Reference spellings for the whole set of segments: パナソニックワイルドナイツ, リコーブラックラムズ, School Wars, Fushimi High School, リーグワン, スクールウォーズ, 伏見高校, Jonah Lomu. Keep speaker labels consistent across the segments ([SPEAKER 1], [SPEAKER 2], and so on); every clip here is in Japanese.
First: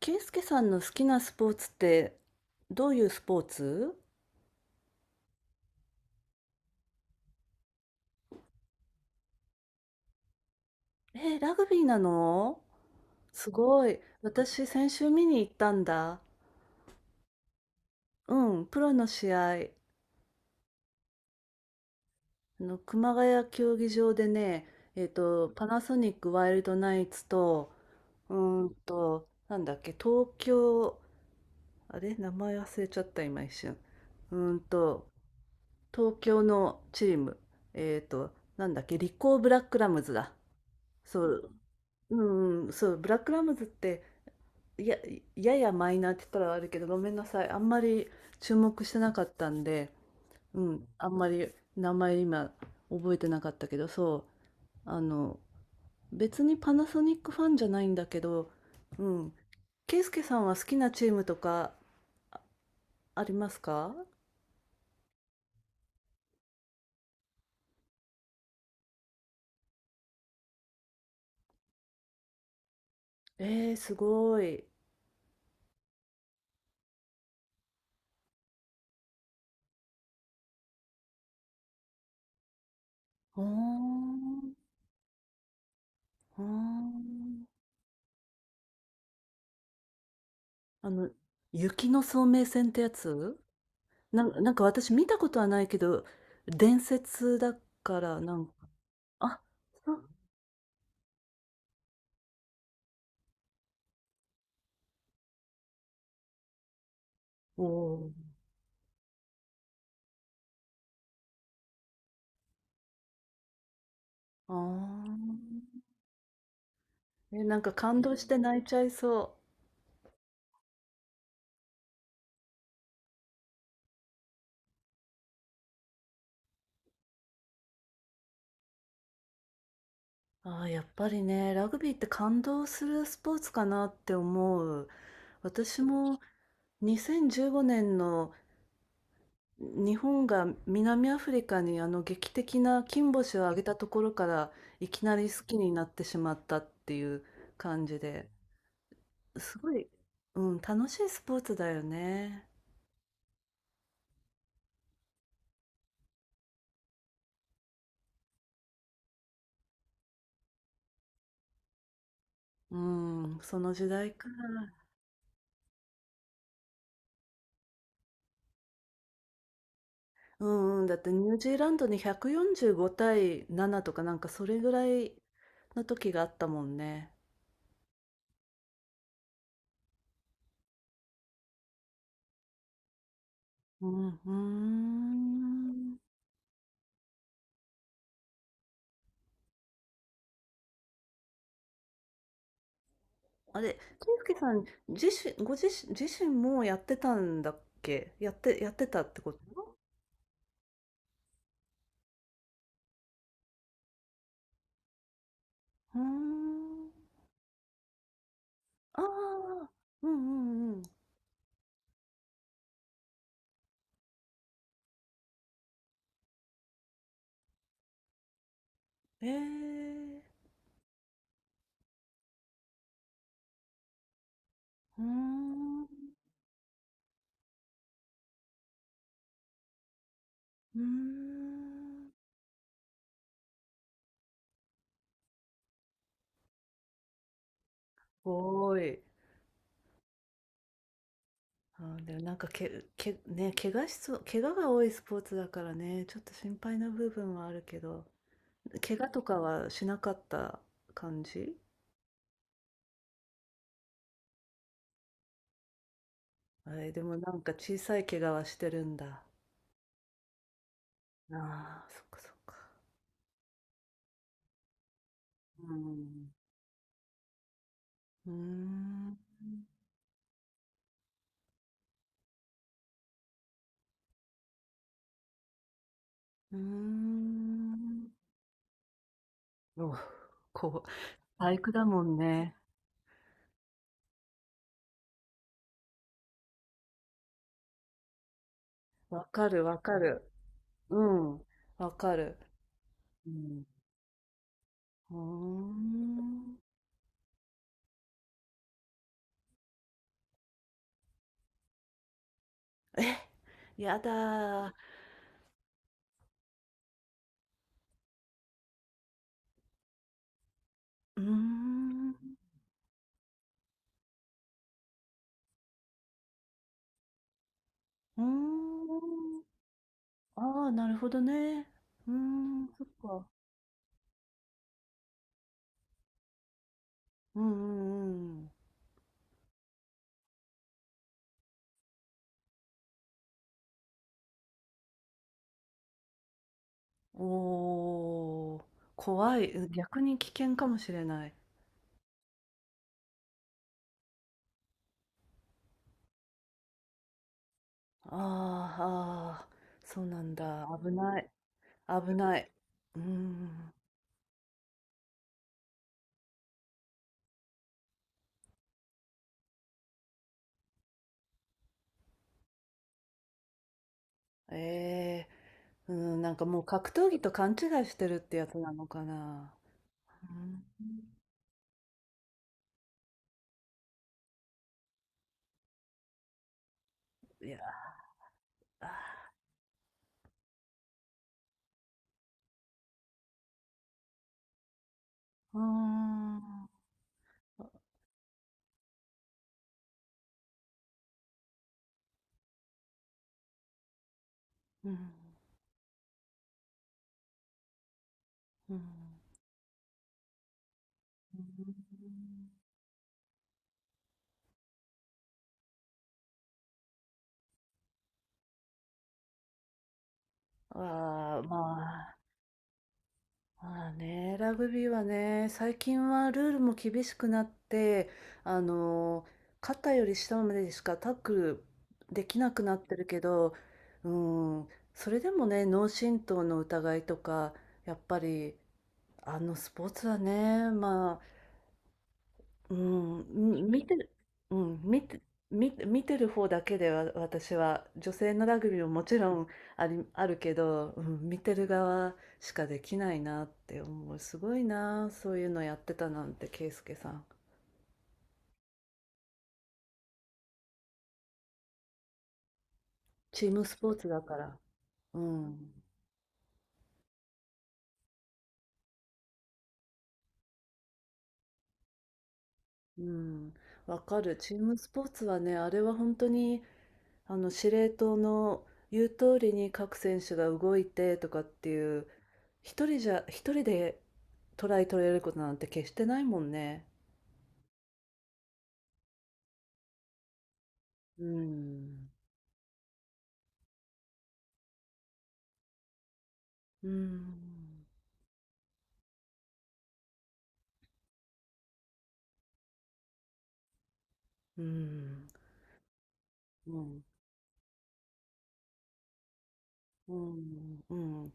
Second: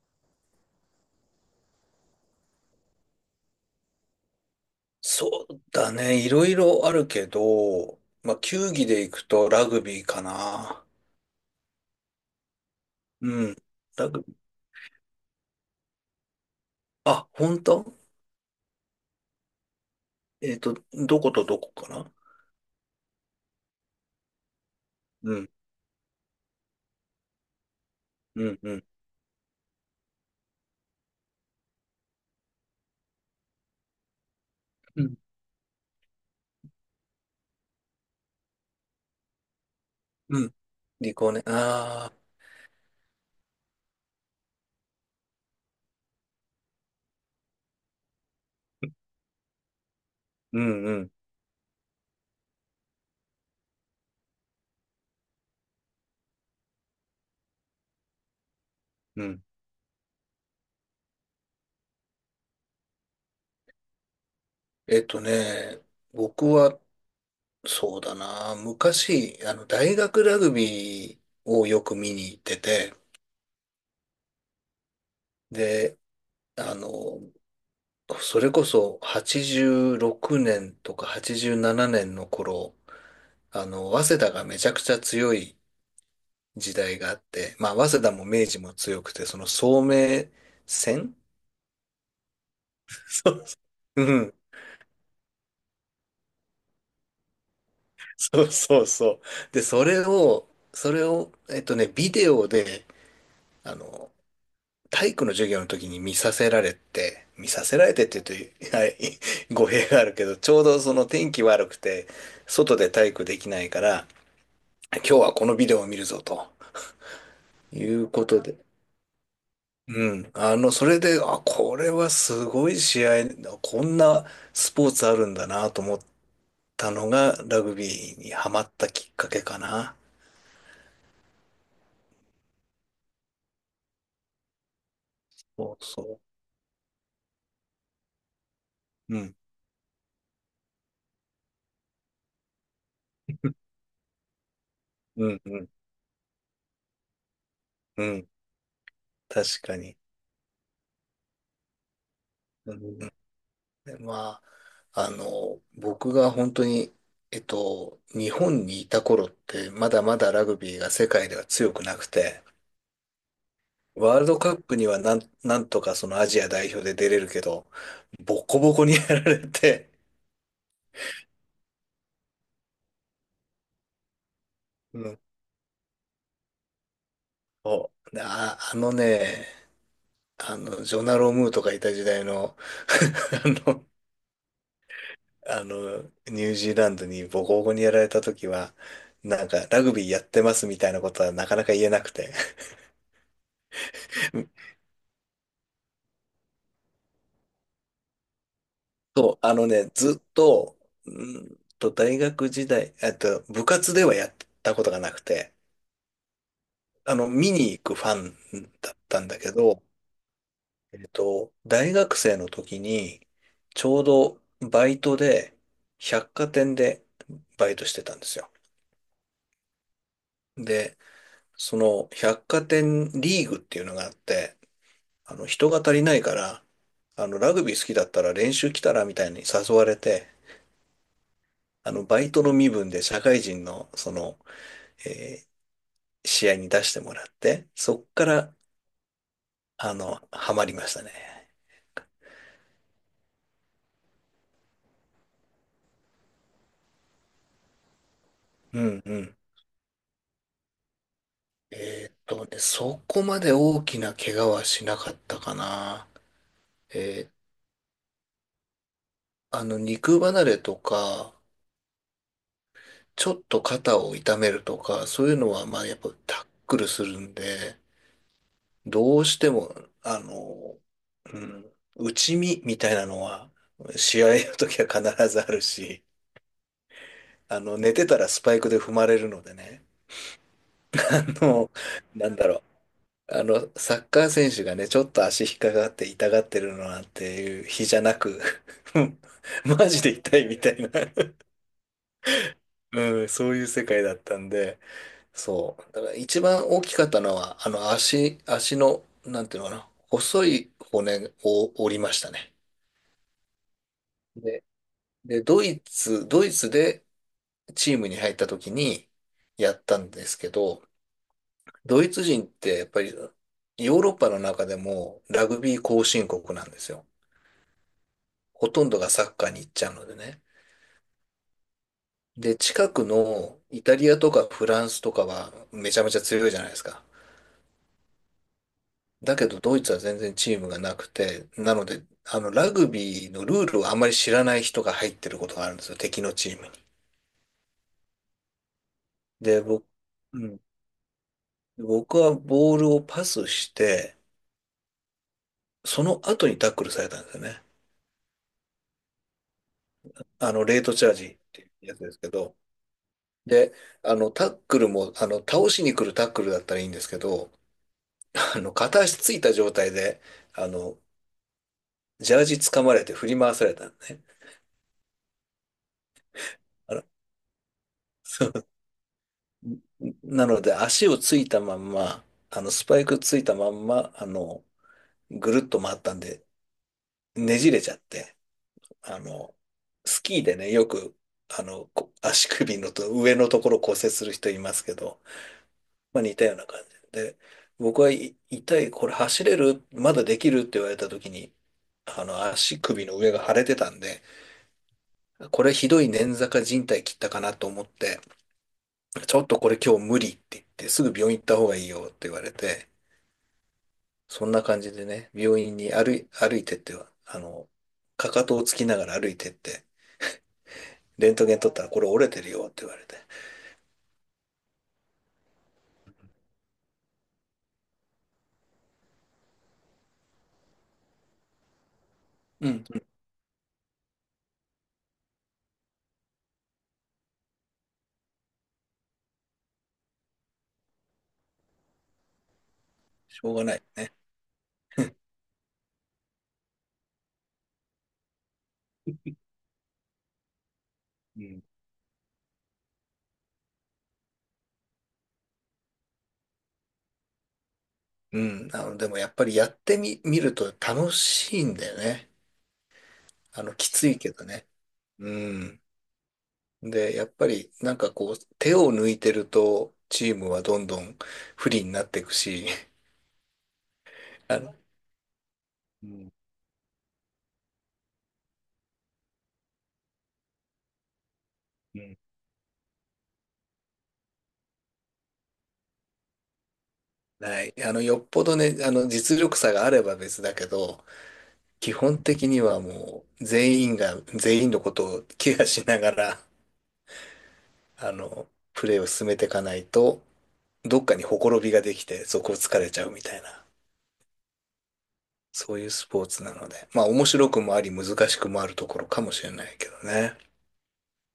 [SPEAKER 1] 圭介さんの好きなスポーツって、どういうスポーツ？
[SPEAKER 2] そうだね。いろいろあるけど、まあ、球技で行くとラグビーかな。
[SPEAKER 1] えーラグビーなの？
[SPEAKER 2] う
[SPEAKER 1] す
[SPEAKER 2] ん。
[SPEAKER 1] ごい。
[SPEAKER 2] ラグビー。
[SPEAKER 1] 私、先週見に行ったんだ。
[SPEAKER 2] あ、本当。
[SPEAKER 1] うん、プロの試合。
[SPEAKER 2] どことどこかな？
[SPEAKER 1] あの、熊谷競技場でね、
[SPEAKER 2] うん、
[SPEAKER 1] パナソニックワイルドナイツと、
[SPEAKER 2] うん、うん。
[SPEAKER 1] なんだっけ、東京、あれ名前忘れちゃった、今一瞬。うーん
[SPEAKER 2] う
[SPEAKER 1] と、
[SPEAKER 2] ん、
[SPEAKER 1] 東京のチーム、えっと、なんだっけ、リコーブラックラムズだ。
[SPEAKER 2] うん。リ
[SPEAKER 1] そ
[SPEAKER 2] コね。
[SPEAKER 1] う、
[SPEAKER 2] ああ、
[SPEAKER 1] うんそう、ブラックラムズって、や、ややマイナーって言ったらあるけど、ごめんなさい。あんまり注目してなかったんで、
[SPEAKER 2] う
[SPEAKER 1] う
[SPEAKER 2] ん、
[SPEAKER 1] ん、
[SPEAKER 2] う
[SPEAKER 1] あ
[SPEAKER 2] ん、
[SPEAKER 1] んまり名前今覚えてなかったけど、そう、あの、別にパナソニックファンじゃないんだけど、う
[SPEAKER 2] う
[SPEAKER 1] ん、
[SPEAKER 2] ん。
[SPEAKER 1] ケイスケさんは好きなチームとかありますか？
[SPEAKER 2] えっとね、僕は、そうだな。昔、大学ラグビーをよく見に行ってて、
[SPEAKER 1] えー、すごい。
[SPEAKER 2] で、あの、それこそ86年とか87年の頃、
[SPEAKER 1] ほー
[SPEAKER 2] 早稲田が
[SPEAKER 1] ん、
[SPEAKER 2] めちゃくちゃ強い
[SPEAKER 1] ほー
[SPEAKER 2] 時代があっ
[SPEAKER 1] ん。
[SPEAKER 2] て、まあ、早稲田も明治も強くて、その聡明
[SPEAKER 1] あの、
[SPEAKER 2] 戦。
[SPEAKER 1] 雪の聡明戦ってや
[SPEAKER 2] そ
[SPEAKER 1] つ、
[SPEAKER 2] う。う
[SPEAKER 1] な
[SPEAKER 2] ん。
[SPEAKER 1] んなんか私見たことはないけど、伝説だからな
[SPEAKER 2] そ
[SPEAKER 1] ん
[SPEAKER 2] う
[SPEAKER 1] か、
[SPEAKER 2] そうそう。
[SPEAKER 1] あ、
[SPEAKER 2] で、そ
[SPEAKER 1] そ
[SPEAKER 2] れ
[SPEAKER 1] う。
[SPEAKER 2] を、それを、ビデオで、あの、体育の授業の時に見させられて、見
[SPEAKER 1] お
[SPEAKER 2] させられてっ
[SPEAKER 1] お、
[SPEAKER 2] て言うと、はい、語弊があるけど、ちょうどその天気悪くて、外で体育できないから、
[SPEAKER 1] あ
[SPEAKER 2] 今日はこのビデオ
[SPEAKER 1] あ。
[SPEAKER 2] を見るぞと
[SPEAKER 1] え、なんか
[SPEAKER 2] い
[SPEAKER 1] 感
[SPEAKER 2] う
[SPEAKER 1] 動
[SPEAKER 2] こ
[SPEAKER 1] して
[SPEAKER 2] とで、
[SPEAKER 1] 泣いちゃいそ
[SPEAKER 2] うん。それで、あ、これはすごい試合、こんなスポーツあるんだなと思ったのが、ラグビーにハマったきっかけかな。
[SPEAKER 1] う。ああ、やっぱりね、ラグビーって感動するスポーツかなって思う。
[SPEAKER 2] そ
[SPEAKER 1] 私
[SPEAKER 2] う
[SPEAKER 1] も
[SPEAKER 2] そ
[SPEAKER 1] 2015年の
[SPEAKER 2] う。うん。
[SPEAKER 1] 日本が南アフリカにあの劇的な金星を挙げたところからいきな
[SPEAKER 2] う
[SPEAKER 1] り
[SPEAKER 2] ん、
[SPEAKER 1] 好き
[SPEAKER 2] うん、
[SPEAKER 1] になってしまったっていう感じ
[SPEAKER 2] うん。
[SPEAKER 1] で。す
[SPEAKER 2] 確
[SPEAKER 1] ご
[SPEAKER 2] か
[SPEAKER 1] い、
[SPEAKER 2] に。
[SPEAKER 1] うん、楽しいスポーツだよね。
[SPEAKER 2] うん、で、まあ、僕が本当に、日本にいた頃って、まだまだラグビーが世界では強くなくて、
[SPEAKER 1] うん、その時代
[SPEAKER 2] ワール
[SPEAKER 1] から。
[SPEAKER 2] ドカップにはなんとかそのアジア代表で出れるけど、ボコボコにやられて、
[SPEAKER 1] うんうん、だってニュージーランドに145対7とかなんかそれぐら
[SPEAKER 2] う
[SPEAKER 1] い
[SPEAKER 2] ん、
[SPEAKER 1] の時があったもんね。
[SPEAKER 2] そう。で、あ、あのね、ジョナロームーとかいた時代の あの、
[SPEAKER 1] うん、うーん。
[SPEAKER 2] ニュージーランドにボコボコにやられた時は、なんか、ラグビーやってますみたいなことはなかなか言えなくて。
[SPEAKER 1] あれ、俊介さん ご自身もやってたんだっけ、やってたってこ
[SPEAKER 2] そ
[SPEAKER 1] と？
[SPEAKER 2] う、あのね、ずっと、う大学時代、部活ではやったことがなくて、
[SPEAKER 1] うーん。
[SPEAKER 2] 見に行くファンだっ
[SPEAKER 1] あ
[SPEAKER 2] たんだけ
[SPEAKER 1] あ、
[SPEAKER 2] ど、
[SPEAKER 1] うんうんうん。
[SPEAKER 2] 大学生の時に、ちょうどバイトで、百貨店でバイトしてたんですよ。
[SPEAKER 1] ええー、
[SPEAKER 2] で、その百貨店リーグっていうのがあって、
[SPEAKER 1] うー
[SPEAKER 2] 人が
[SPEAKER 1] ん、う
[SPEAKER 2] 足りないから、ラグビー好きだったら練習来たらみたいに誘われて、
[SPEAKER 1] ーん。
[SPEAKER 2] バイトの身分で社会人の、その、えー試合に出してもらって、そっから、
[SPEAKER 1] ごーい。
[SPEAKER 2] ハマりましたね。
[SPEAKER 1] あ、でもなんかね、怪我しそう、怪我が多いスポーツだからね、ちょっと心配な部分はあるけど、
[SPEAKER 2] う
[SPEAKER 1] 怪
[SPEAKER 2] ん、
[SPEAKER 1] 我
[SPEAKER 2] う
[SPEAKER 1] と
[SPEAKER 2] ん。
[SPEAKER 1] かはしなかった感じ？
[SPEAKER 2] そこまで大きな怪我はしなかったかな。
[SPEAKER 1] え、でも
[SPEAKER 2] え
[SPEAKER 1] な
[SPEAKER 2] ー
[SPEAKER 1] んか小さい怪我はしてるんだ。
[SPEAKER 2] 肉離れと
[SPEAKER 1] あ
[SPEAKER 2] か、
[SPEAKER 1] あ、そっかそっか。
[SPEAKER 2] ちょっと肩を痛めるとか、そういうのは、
[SPEAKER 1] う
[SPEAKER 2] まあ、やっぱ
[SPEAKER 1] ん。
[SPEAKER 2] タックルするんで、
[SPEAKER 1] うーん。
[SPEAKER 2] どうしても、あの、うん、内身みたいなのは、試合の時は必ずあるし、
[SPEAKER 1] うー
[SPEAKER 2] 寝て
[SPEAKER 1] ん。
[SPEAKER 2] たらスパイクで踏まれるのでね、
[SPEAKER 1] お、こう、
[SPEAKER 2] あ
[SPEAKER 1] 体
[SPEAKER 2] の、
[SPEAKER 1] 育だもん
[SPEAKER 2] なんだ
[SPEAKER 1] ね。
[SPEAKER 2] ろう、サッカー選手がね、ちょっと足引っかかって痛がってるのなんていう日じゃなく うん、
[SPEAKER 1] わかるわ
[SPEAKER 2] マ
[SPEAKER 1] か
[SPEAKER 2] ジで
[SPEAKER 1] る。
[SPEAKER 2] 痛いみたいな。
[SPEAKER 1] うん。わかる。
[SPEAKER 2] うん、
[SPEAKER 1] う
[SPEAKER 2] そうい
[SPEAKER 1] ん。
[SPEAKER 2] う世界だったんで、
[SPEAKER 1] うー
[SPEAKER 2] そう。だから一
[SPEAKER 1] ん。
[SPEAKER 2] 番大きかったのは、足の、なんていうのかな、細い骨を折りましたね。
[SPEAKER 1] え、やだ
[SPEAKER 2] で、
[SPEAKER 1] ー。
[SPEAKER 2] で、ドイツでチームに入った時にやったんですけど、
[SPEAKER 1] うー
[SPEAKER 2] ドイ
[SPEAKER 1] ん。う
[SPEAKER 2] ツ人ってやっぱりヨーロッパの中でもラグビー後進国なんですよ。
[SPEAKER 1] ー
[SPEAKER 2] ほとんどがサッ
[SPEAKER 1] ん。
[SPEAKER 2] カーに行っちゃうのでね。
[SPEAKER 1] ああ、なるほどね。うー
[SPEAKER 2] で、
[SPEAKER 1] ん、そっ
[SPEAKER 2] 近く
[SPEAKER 1] か。
[SPEAKER 2] のイタリアとかフランスとかはめちゃめちゃ強いじゃないですか。
[SPEAKER 1] うんうんうん。
[SPEAKER 2] だけどドイツは全然チームがなくて、なので、ラグビーのルールをあまり知らない人が入ってることがあるんですよ、敵のチームに。
[SPEAKER 1] おお、怖い。
[SPEAKER 2] で、
[SPEAKER 1] うん、
[SPEAKER 2] 僕、
[SPEAKER 1] 逆に危
[SPEAKER 2] う
[SPEAKER 1] 険
[SPEAKER 2] ん、
[SPEAKER 1] かもしれない。
[SPEAKER 2] 僕はボールをパスして、その後にタックルされたんですよね。
[SPEAKER 1] あーあー、そうなんだ。
[SPEAKER 2] レー
[SPEAKER 1] 危
[SPEAKER 2] トチャー
[SPEAKER 1] な
[SPEAKER 2] ジ
[SPEAKER 1] い。
[SPEAKER 2] っていうやつで
[SPEAKER 1] 危
[SPEAKER 2] すけ
[SPEAKER 1] ない。
[SPEAKER 2] ど。
[SPEAKER 1] うー
[SPEAKER 2] で、
[SPEAKER 1] ん。
[SPEAKER 2] タックルも、倒しに来るタックルだったらいいんですけど、片足ついた状態で、あの、ジャージ掴まれて振り回されたのね。
[SPEAKER 1] ええーうん、なんかもう格
[SPEAKER 2] あの
[SPEAKER 1] 闘技と勘違いしてるってやつなのかな。う
[SPEAKER 2] なの
[SPEAKER 1] ん、
[SPEAKER 2] で、足をついたまんま、スパイクついたまんま、ぐるっと回ったんで、
[SPEAKER 1] い
[SPEAKER 2] ね
[SPEAKER 1] や、
[SPEAKER 2] じれちゃって、あ
[SPEAKER 1] あ
[SPEAKER 2] の、スキーでね、よく、こ足首のと上のところ骨折する人いますけど、
[SPEAKER 1] ーうー
[SPEAKER 2] まあ似
[SPEAKER 1] ん。うん。
[SPEAKER 2] たような感じで、僕はい痛い、これ走れるまだできるって言われた時に、足首の上が腫れてたんで、
[SPEAKER 1] う
[SPEAKER 2] これひどい捻挫か靭帯切ったかなと思って、
[SPEAKER 1] ん。
[SPEAKER 2] ちょっとこれ今日無理って言って、すぐ病院
[SPEAKER 1] う
[SPEAKER 2] 行った方がいいよって言わ
[SPEAKER 1] ん、
[SPEAKER 2] れて、そんな感じでね、病院に歩いてっては、かかとをつきながら歩いてって、レン
[SPEAKER 1] あ
[SPEAKER 2] ト
[SPEAKER 1] ー、
[SPEAKER 2] ゲン撮っ
[SPEAKER 1] ま
[SPEAKER 2] たらこれ
[SPEAKER 1] あ、
[SPEAKER 2] 折れてるよって言われて、
[SPEAKER 1] まあね、ラグビーはね、最近はルールも厳しくなって、あの、肩より下までしかタックルできなく
[SPEAKER 2] う
[SPEAKER 1] なっ
[SPEAKER 2] ん、
[SPEAKER 1] て
[SPEAKER 2] う
[SPEAKER 1] る
[SPEAKER 2] ん、
[SPEAKER 1] けど、うん、それでもね、脳震盪の疑いとか、やっぱり、あのスポーツはね、ま、うん、
[SPEAKER 2] しょうがない
[SPEAKER 1] 見てる。
[SPEAKER 2] ね。
[SPEAKER 1] うん、見てる方だけでは、私は女性のラグビーももちろんあるけど、うん、見
[SPEAKER 2] う
[SPEAKER 1] て
[SPEAKER 2] ん、
[SPEAKER 1] る側しかできないなって思う。すごいな、そういうのやってたなんて、圭介さん。
[SPEAKER 2] うん、でもやっぱりやってみ、見ると楽しいんだよね。
[SPEAKER 1] チームス
[SPEAKER 2] き
[SPEAKER 1] ポー
[SPEAKER 2] つ
[SPEAKER 1] ツ
[SPEAKER 2] い
[SPEAKER 1] だ
[SPEAKER 2] け
[SPEAKER 1] か
[SPEAKER 2] ど
[SPEAKER 1] ら。
[SPEAKER 2] ね。
[SPEAKER 1] う
[SPEAKER 2] う
[SPEAKER 1] ん。
[SPEAKER 2] ん。で、やっぱりなんかこう、手を抜いてると、チームはどんどん不利になっていくし、
[SPEAKER 1] うん。わかる。チー
[SPEAKER 2] あの、
[SPEAKER 1] ムスポーツはね、あれは
[SPEAKER 2] う
[SPEAKER 1] 本当
[SPEAKER 2] ん、
[SPEAKER 1] にあの司令塔の言う通りに各選手が動いてとかってい
[SPEAKER 2] う
[SPEAKER 1] う、
[SPEAKER 2] ん。
[SPEAKER 1] 一人でトライ取れることなんて決してないもんね。
[SPEAKER 2] ない。よっぽどね、実力差があれば別だけど、
[SPEAKER 1] う
[SPEAKER 2] 基
[SPEAKER 1] ん。
[SPEAKER 2] 本的にはもう、全員が、全員のことをケアしながら、
[SPEAKER 1] うん、
[SPEAKER 2] プレーを進めていかないと、どっかにほころびができて、そこを疲れちゃうみたいな、
[SPEAKER 1] うん、
[SPEAKER 2] そういうスポーツなの
[SPEAKER 1] う
[SPEAKER 2] で、ま
[SPEAKER 1] ん、
[SPEAKER 2] あ、面白くもあり、難しくもあるところかもしれないけど
[SPEAKER 1] う
[SPEAKER 2] ね。
[SPEAKER 1] ん、うん。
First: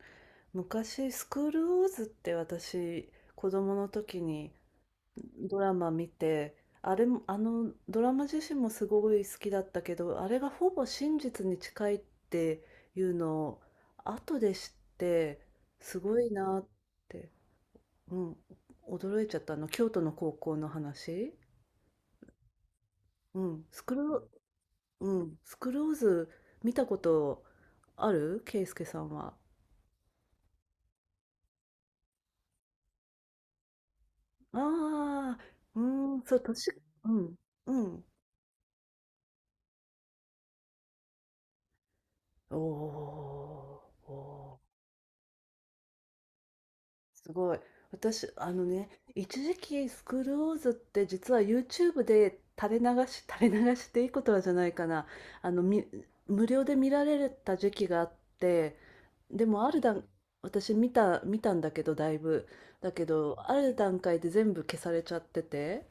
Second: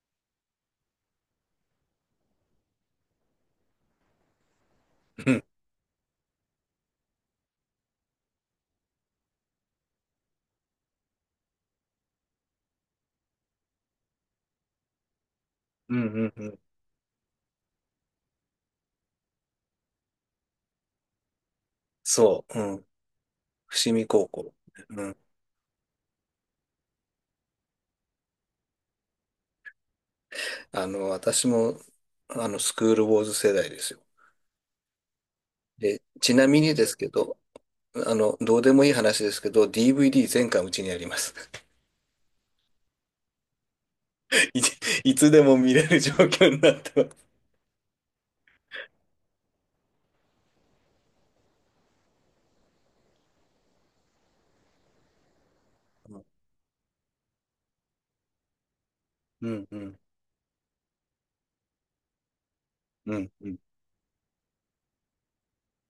[SPEAKER 1] 昔「スクールウォーズ」って、私子供の時に
[SPEAKER 2] うん。
[SPEAKER 1] ドラマ見て、あれも、あのドラマ自身もすごい好きだったけど、あれがほぼ真実に近いっていうのを後で知って、
[SPEAKER 2] う
[SPEAKER 1] す
[SPEAKER 2] ん、
[SPEAKER 1] ご
[SPEAKER 2] う
[SPEAKER 1] い
[SPEAKER 2] ん、う
[SPEAKER 1] な
[SPEAKER 2] ん。
[SPEAKER 1] って、うん、驚いちゃったあの。京都の高校の話。
[SPEAKER 2] そう、うん。
[SPEAKER 1] うん、ス
[SPEAKER 2] 伏
[SPEAKER 1] ク
[SPEAKER 2] 見
[SPEAKER 1] ロ、
[SPEAKER 2] 高校。う
[SPEAKER 1] う
[SPEAKER 2] ん。
[SPEAKER 1] ん、スクローズ見たことあるケイスケさんは？
[SPEAKER 2] 私も、スクールウォーズ世代ですよ。
[SPEAKER 1] ああ、う
[SPEAKER 2] で、
[SPEAKER 1] ん、
[SPEAKER 2] ち
[SPEAKER 1] そう、
[SPEAKER 2] なみ
[SPEAKER 1] 年、
[SPEAKER 2] にですけ
[SPEAKER 1] うん、
[SPEAKER 2] ど、
[SPEAKER 1] うん。
[SPEAKER 2] どうでもいい話ですけど、DVD 全巻うちにあります。
[SPEAKER 1] おー、お
[SPEAKER 2] い
[SPEAKER 1] ー、
[SPEAKER 2] つ、いつでも見れる状況になってます。
[SPEAKER 1] すごい。私、あのね、一時期スクールウォーズって実は YouTube で垂れ流していいことはじゃないかな。あの、無料で見られた時期があって、で
[SPEAKER 2] う
[SPEAKER 1] も
[SPEAKER 2] ん、
[SPEAKER 1] あ
[SPEAKER 2] う
[SPEAKER 1] る
[SPEAKER 2] ん、
[SPEAKER 1] 段、私見たんだけど、だいぶ。だけ
[SPEAKER 2] うん、
[SPEAKER 1] ど、
[SPEAKER 2] う
[SPEAKER 1] あ
[SPEAKER 2] ん。
[SPEAKER 1] る段階で全部消されちゃってて、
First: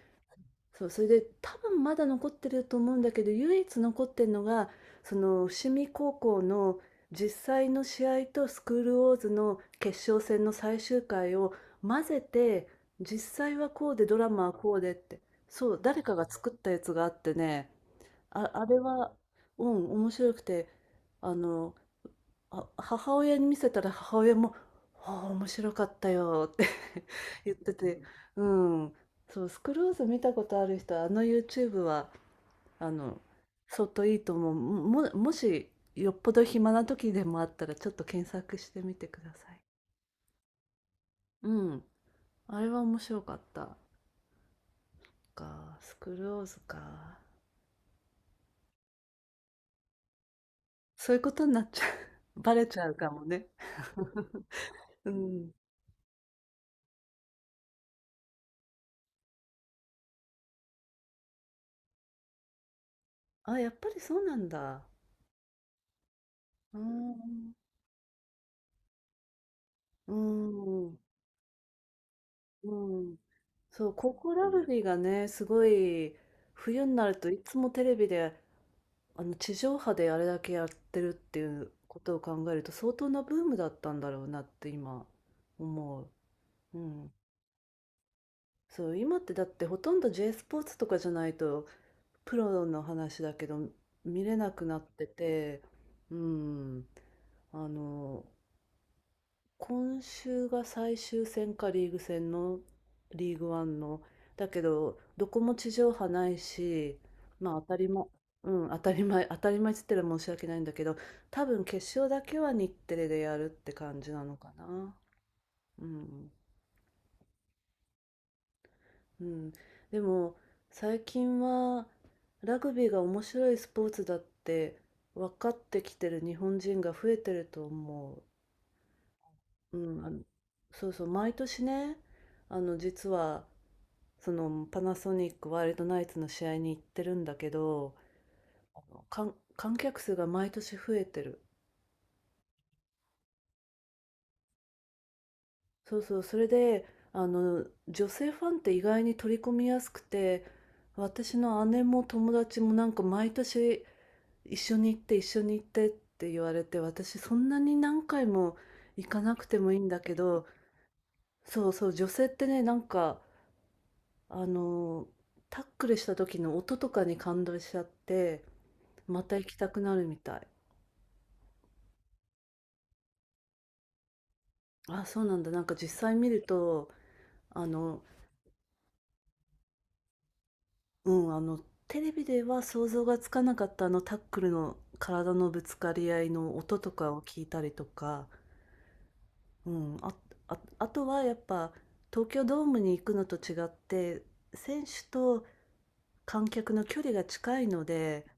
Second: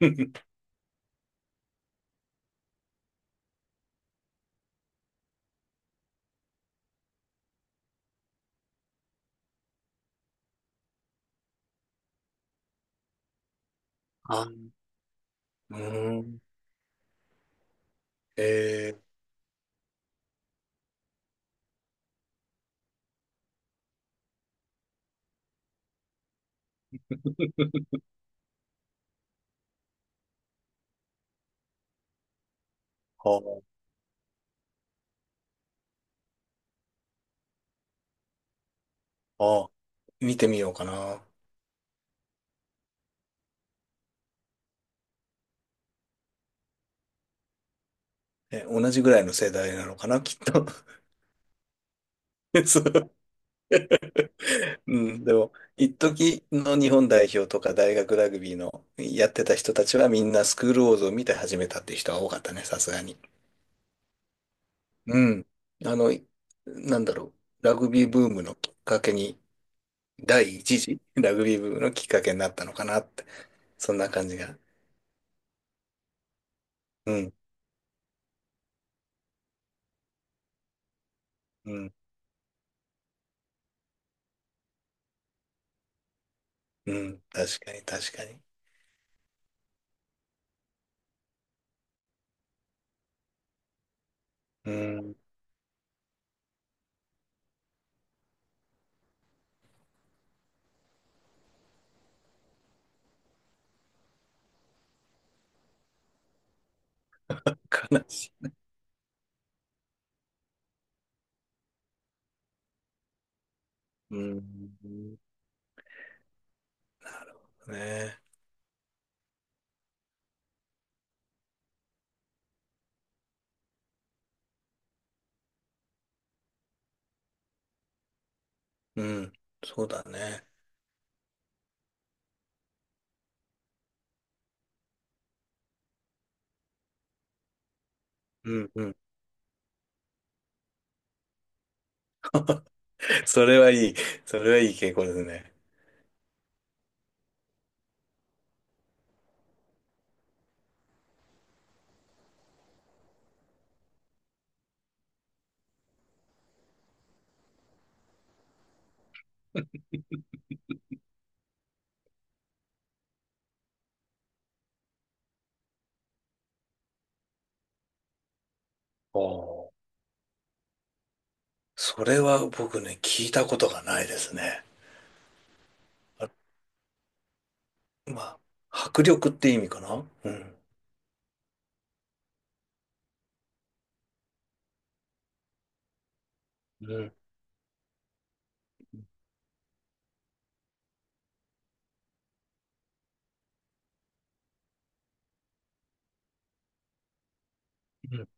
[SPEAKER 1] そう、それで、多分まだ残ってると思うんだけど、唯一残ってるのが、その伏見高校の実際の試合とスクールウォーズの決勝戦の最終回を混ぜて、実際はこうでドラ
[SPEAKER 2] あ、
[SPEAKER 1] マは
[SPEAKER 2] う
[SPEAKER 1] こうでって、そ
[SPEAKER 2] ー
[SPEAKER 1] う、誰かが
[SPEAKER 2] ん。
[SPEAKER 1] 作ったやつがあってね、あ、あれは、
[SPEAKER 2] え
[SPEAKER 1] うん、面白くて、あの、あ、母親に見せたら母親も「ああ、面白かったよ」って 言って
[SPEAKER 2] ー、
[SPEAKER 1] て、うん、そう、スクローズ見たことある人は、あの YouTube は、あの、
[SPEAKER 2] は
[SPEAKER 1] 相当いいと思う。もし、よっぽど暇な時でもあったら、ちょっと検索してみてくだ
[SPEAKER 2] あ、
[SPEAKER 1] さい。
[SPEAKER 2] はあ、見てみようかな。
[SPEAKER 1] うん、あれは面白かった。か、スクローズか。
[SPEAKER 2] え、同じぐらいの世代なのかな、きっと。
[SPEAKER 1] そういうことになっちゃう。バレ ち
[SPEAKER 2] そ
[SPEAKER 1] ゃうか
[SPEAKER 2] う。
[SPEAKER 1] もね。
[SPEAKER 2] う
[SPEAKER 1] う
[SPEAKER 2] ん、で
[SPEAKER 1] ん。
[SPEAKER 2] も、一時の日本代表とか大学ラグビーのやってた人たちはみんなスクールウォーズを見て始めたっていう人は多かったね、さすがに。
[SPEAKER 1] あ、やっぱりそうなんだ。
[SPEAKER 2] うん。あの、い
[SPEAKER 1] うー
[SPEAKER 2] なんだろ
[SPEAKER 1] ん。
[SPEAKER 2] う。ラグビーブームのきっかけに、
[SPEAKER 1] う
[SPEAKER 2] 第一
[SPEAKER 1] ーん。
[SPEAKER 2] 次 ラグビーブームのきっかけになった
[SPEAKER 1] う
[SPEAKER 2] のかな
[SPEAKER 1] ー
[SPEAKER 2] っ
[SPEAKER 1] ん。
[SPEAKER 2] て。
[SPEAKER 1] そ
[SPEAKER 2] そ
[SPEAKER 1] う、
[SPEAKER 2] んな
[SPEAKER 1] 高
[SPEAKER 2] 感
[SPEAKER 1] 校
[SPEAKER 2] じ
[SPEAKER 1] ラ
[SPEAKER 2] が。
[SPEAKER 1] グビーがね、すごい、冬にな
[SPEAKER 2] う
[SPEAKER 1] ると
[SPEAKER 2] ん。
[SPEAKER 1] いつもテレビで、あの、地上波であれだけやってるってい
[SPEAKER 2] う
[SPEAKER 1] う
[SPEAKER 2] ん。
[SPEAKER 1] ことを考えると、相当なブームだったんだろうなって今思う。う
[SPEAKER 2] う
[SPEAKER 1] ん。
[SPEAKER 2] ん。確かに、確かに。
[SPEAKER 1] そう、今ってだってほとんど J スポーツとかじゃないと、プロの話だけど、見れなく
[SPEAKER 2] う
[SPEAKER 1] なって
[SPEAKER 2] ん。
[SPEAKER 1] て、うん。あの、今週が最終戦か、リーグ戦の、リーグワンの、だけどどこも地上波ないし、まあ当たり
[SPEAKER 2] 悲
[SPEAKER 1] 前、
[SPEAKER 2] しい。
[SPEAKER 1] うん、当たり前当たり前っつったら申し訳ないんだけど、多分決勝だけは日テレでやるって感じ
[SPEAKER 2] う
[SPEAKER 1] なのかな。
[SPEAKER 2] ん。
[SPEAKER 1] うん、
[SPEAKER 2] ね。
[SPEAKER 1] うん。でも最近はラグビーが面白いスポーツだって分かってきてる日本人が増えてると思
[SPEAKER 2] うん。
[SPEAKER 1] う。
[SPEAKER 2] そう
[SPEAKER 1] う
[SPEAKER 2] だ
[SPEAKER 1] ん、あの、
[SPEAKER 2] ね。
[SPEAKER 1] そうそう、毎年ね、あの、実はそのパナソニックワイルドナイツの試合に行ってるんだけど、
[SPEAKER 2] うん。
[SPEAKER 1] あ
[SPEAKER 2] うん。
[SPEAKER 1] の、観客数が毎年増えてる。
[SPEAKER 2] それはいい。それはいい傾向ですね。
[SPEAKER 1] そうそう、それで、あの、女性ファンって意外に取り込みやすくて、私の姉も友達もなんか毎年、一緒に行って一緒に行ってって言われて、私そんなに何回も行かなくてもいいんだけど、そうそう、女性ってね、なんか、あの、タックルした時の音とかに感動しちゃって、
[SPEAKER 2] お
[SPEAKER 1] また行きた
[SPEAKER 2] ー、
[SPEAKER 1] くなるみたい。
[SPEAKER 2] それは僕ね、聞いたことがないですね。
[SPEAKER 1] あ、そうなんだ。なんか実際
[SPEAKER 2] あ、
[SPEAKER 1] 見ると、あの、
[SPEAKER 2] まあ、迫力って意味かな。うん。
[SPEAKER 1] うん、あの、テレビでは想像がつかなかったあのタックルの体のぶつかり合いの音と
[SPEAKER 2] うん。
[SPEAKER 1] かを聞いたりとか、うん、あとはやっぱ東京ドームに行くのと違って、選手と観客の距離が近いの
[SPEAKER 2] う
[SPEAKER 1] で、
[SPEAKER 2] ん。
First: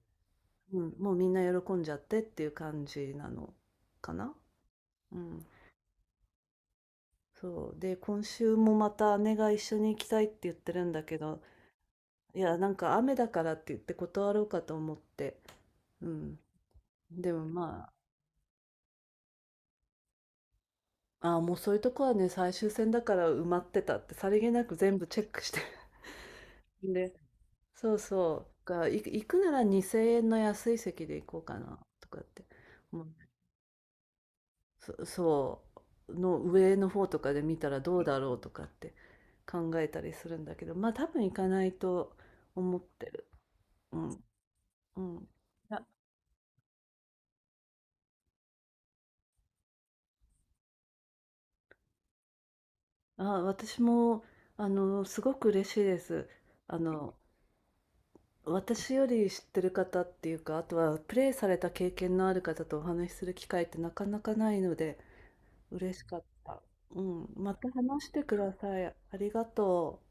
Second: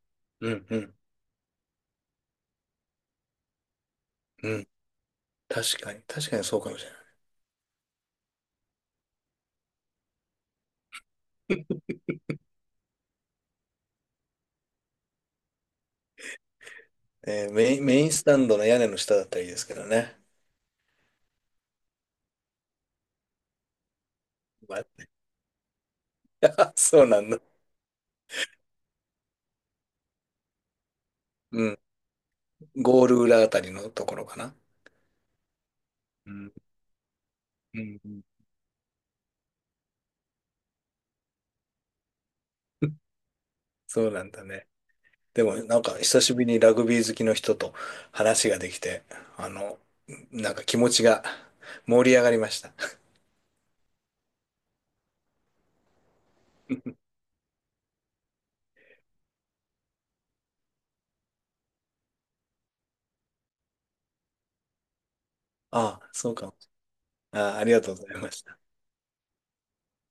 [SPEAKER 2] うん。う
[SPEAKER 1] うん、
[SPEAKER 2] ん。
[SPEAKER 1] もうみんな喜んじゃってっていう感じなのかな。
[SPEAKER 2] うん、
[SPEAKER 1] うん、
[SPEAKER 2] 確かに、確かにそうかもしれない。
[SPEAKER 1] そう。で、今週もまた姉が一緒に行きたいって言ってるんだけど、いや、なんか雨だからって言って断ろうかと思って。うん。でもま
[SPEAKER 2] メインスタンドの屋根の下だったらいいですけどね。
[SPEAKER 1] あ、あーもうそういうとこはね、最終戦だから埋まってたって、さりげな
[SPEAKER 2] ま
[SPEAKER 1] く
[SPEAKER 2] あ
[SPEAKER 1] 全部チェックして。
[SPEAKER 2] そう
[SPEAKER 1] で、
[SPEAKER 2] なんだ。
[SPEAKER 1] そうそう。行くなら2000円の安い席で行こうか
[SPEAKER 2] うん。
[SPEAKER 1] な、とかって。も
[SPEAKER 2] ゴー
[SPEAKER 1] う、
[SPEAKER 2] ル裏あたりのところかな。
[SPEAKER 1] そう、
[SPEAKER 2] う
[SPEAKER 1] の
[SPEAKER 2] ん。
[SPEAKER 1] 上の方とかで見た
[SPEAKER 2] う
[SPEAKER 1] ら
[SPEAKER 2] ん。
[SPEAKER 1] どう
[SPEAKER 2] う
[SPEAKER 1] だ
[SPEAKER 2] ん
[SPEAKER 1] ろうとかって考えたりするんだけど、まあ多分行かないと思っ てる。う
[SPEAKER 2] そうな
[SPEAKER 1] ん。
[SPEAKER 2] んだね。
[SPEAKER 1] うん。
[SPEAKER 2] でも、なんか、久しぶりにラグビー好きの人と話ができて、あの、なんか気持ちが盛り上がりました。
[SPEAKER 1] あ、私も、あの、すごく嬉しいです。あの、私より知ってる方っていうか、あとはプレイされた経験のある方とお話しする機会ってなかなかないので、嬉
[SPEAKER 2] あ
[SPEAKER 1] し
[SPEAKER 2] あ、
[SPEAKER 1] かっ
[SPEAKER 2] そうかも。
[SPEAKER 1] た。うん、
[SPEAKER 2] あ
[SPEAKER 1] ま
[SPEAKER 2] あ、あ
[SPEAKER 1] た
[SPEAKER 2] りがとうご
[SPEAKER 1] 話し
[SPEAKER 2] ざい
[SPEAKER 1] て
[SPEAKER 2] ま
[SPEAKER 1] く
[SPEAKER 2] し
[SPEAKER 1] だ
[SPEAKER 2] た。
[SPEAKER 1] さい。ありがとう。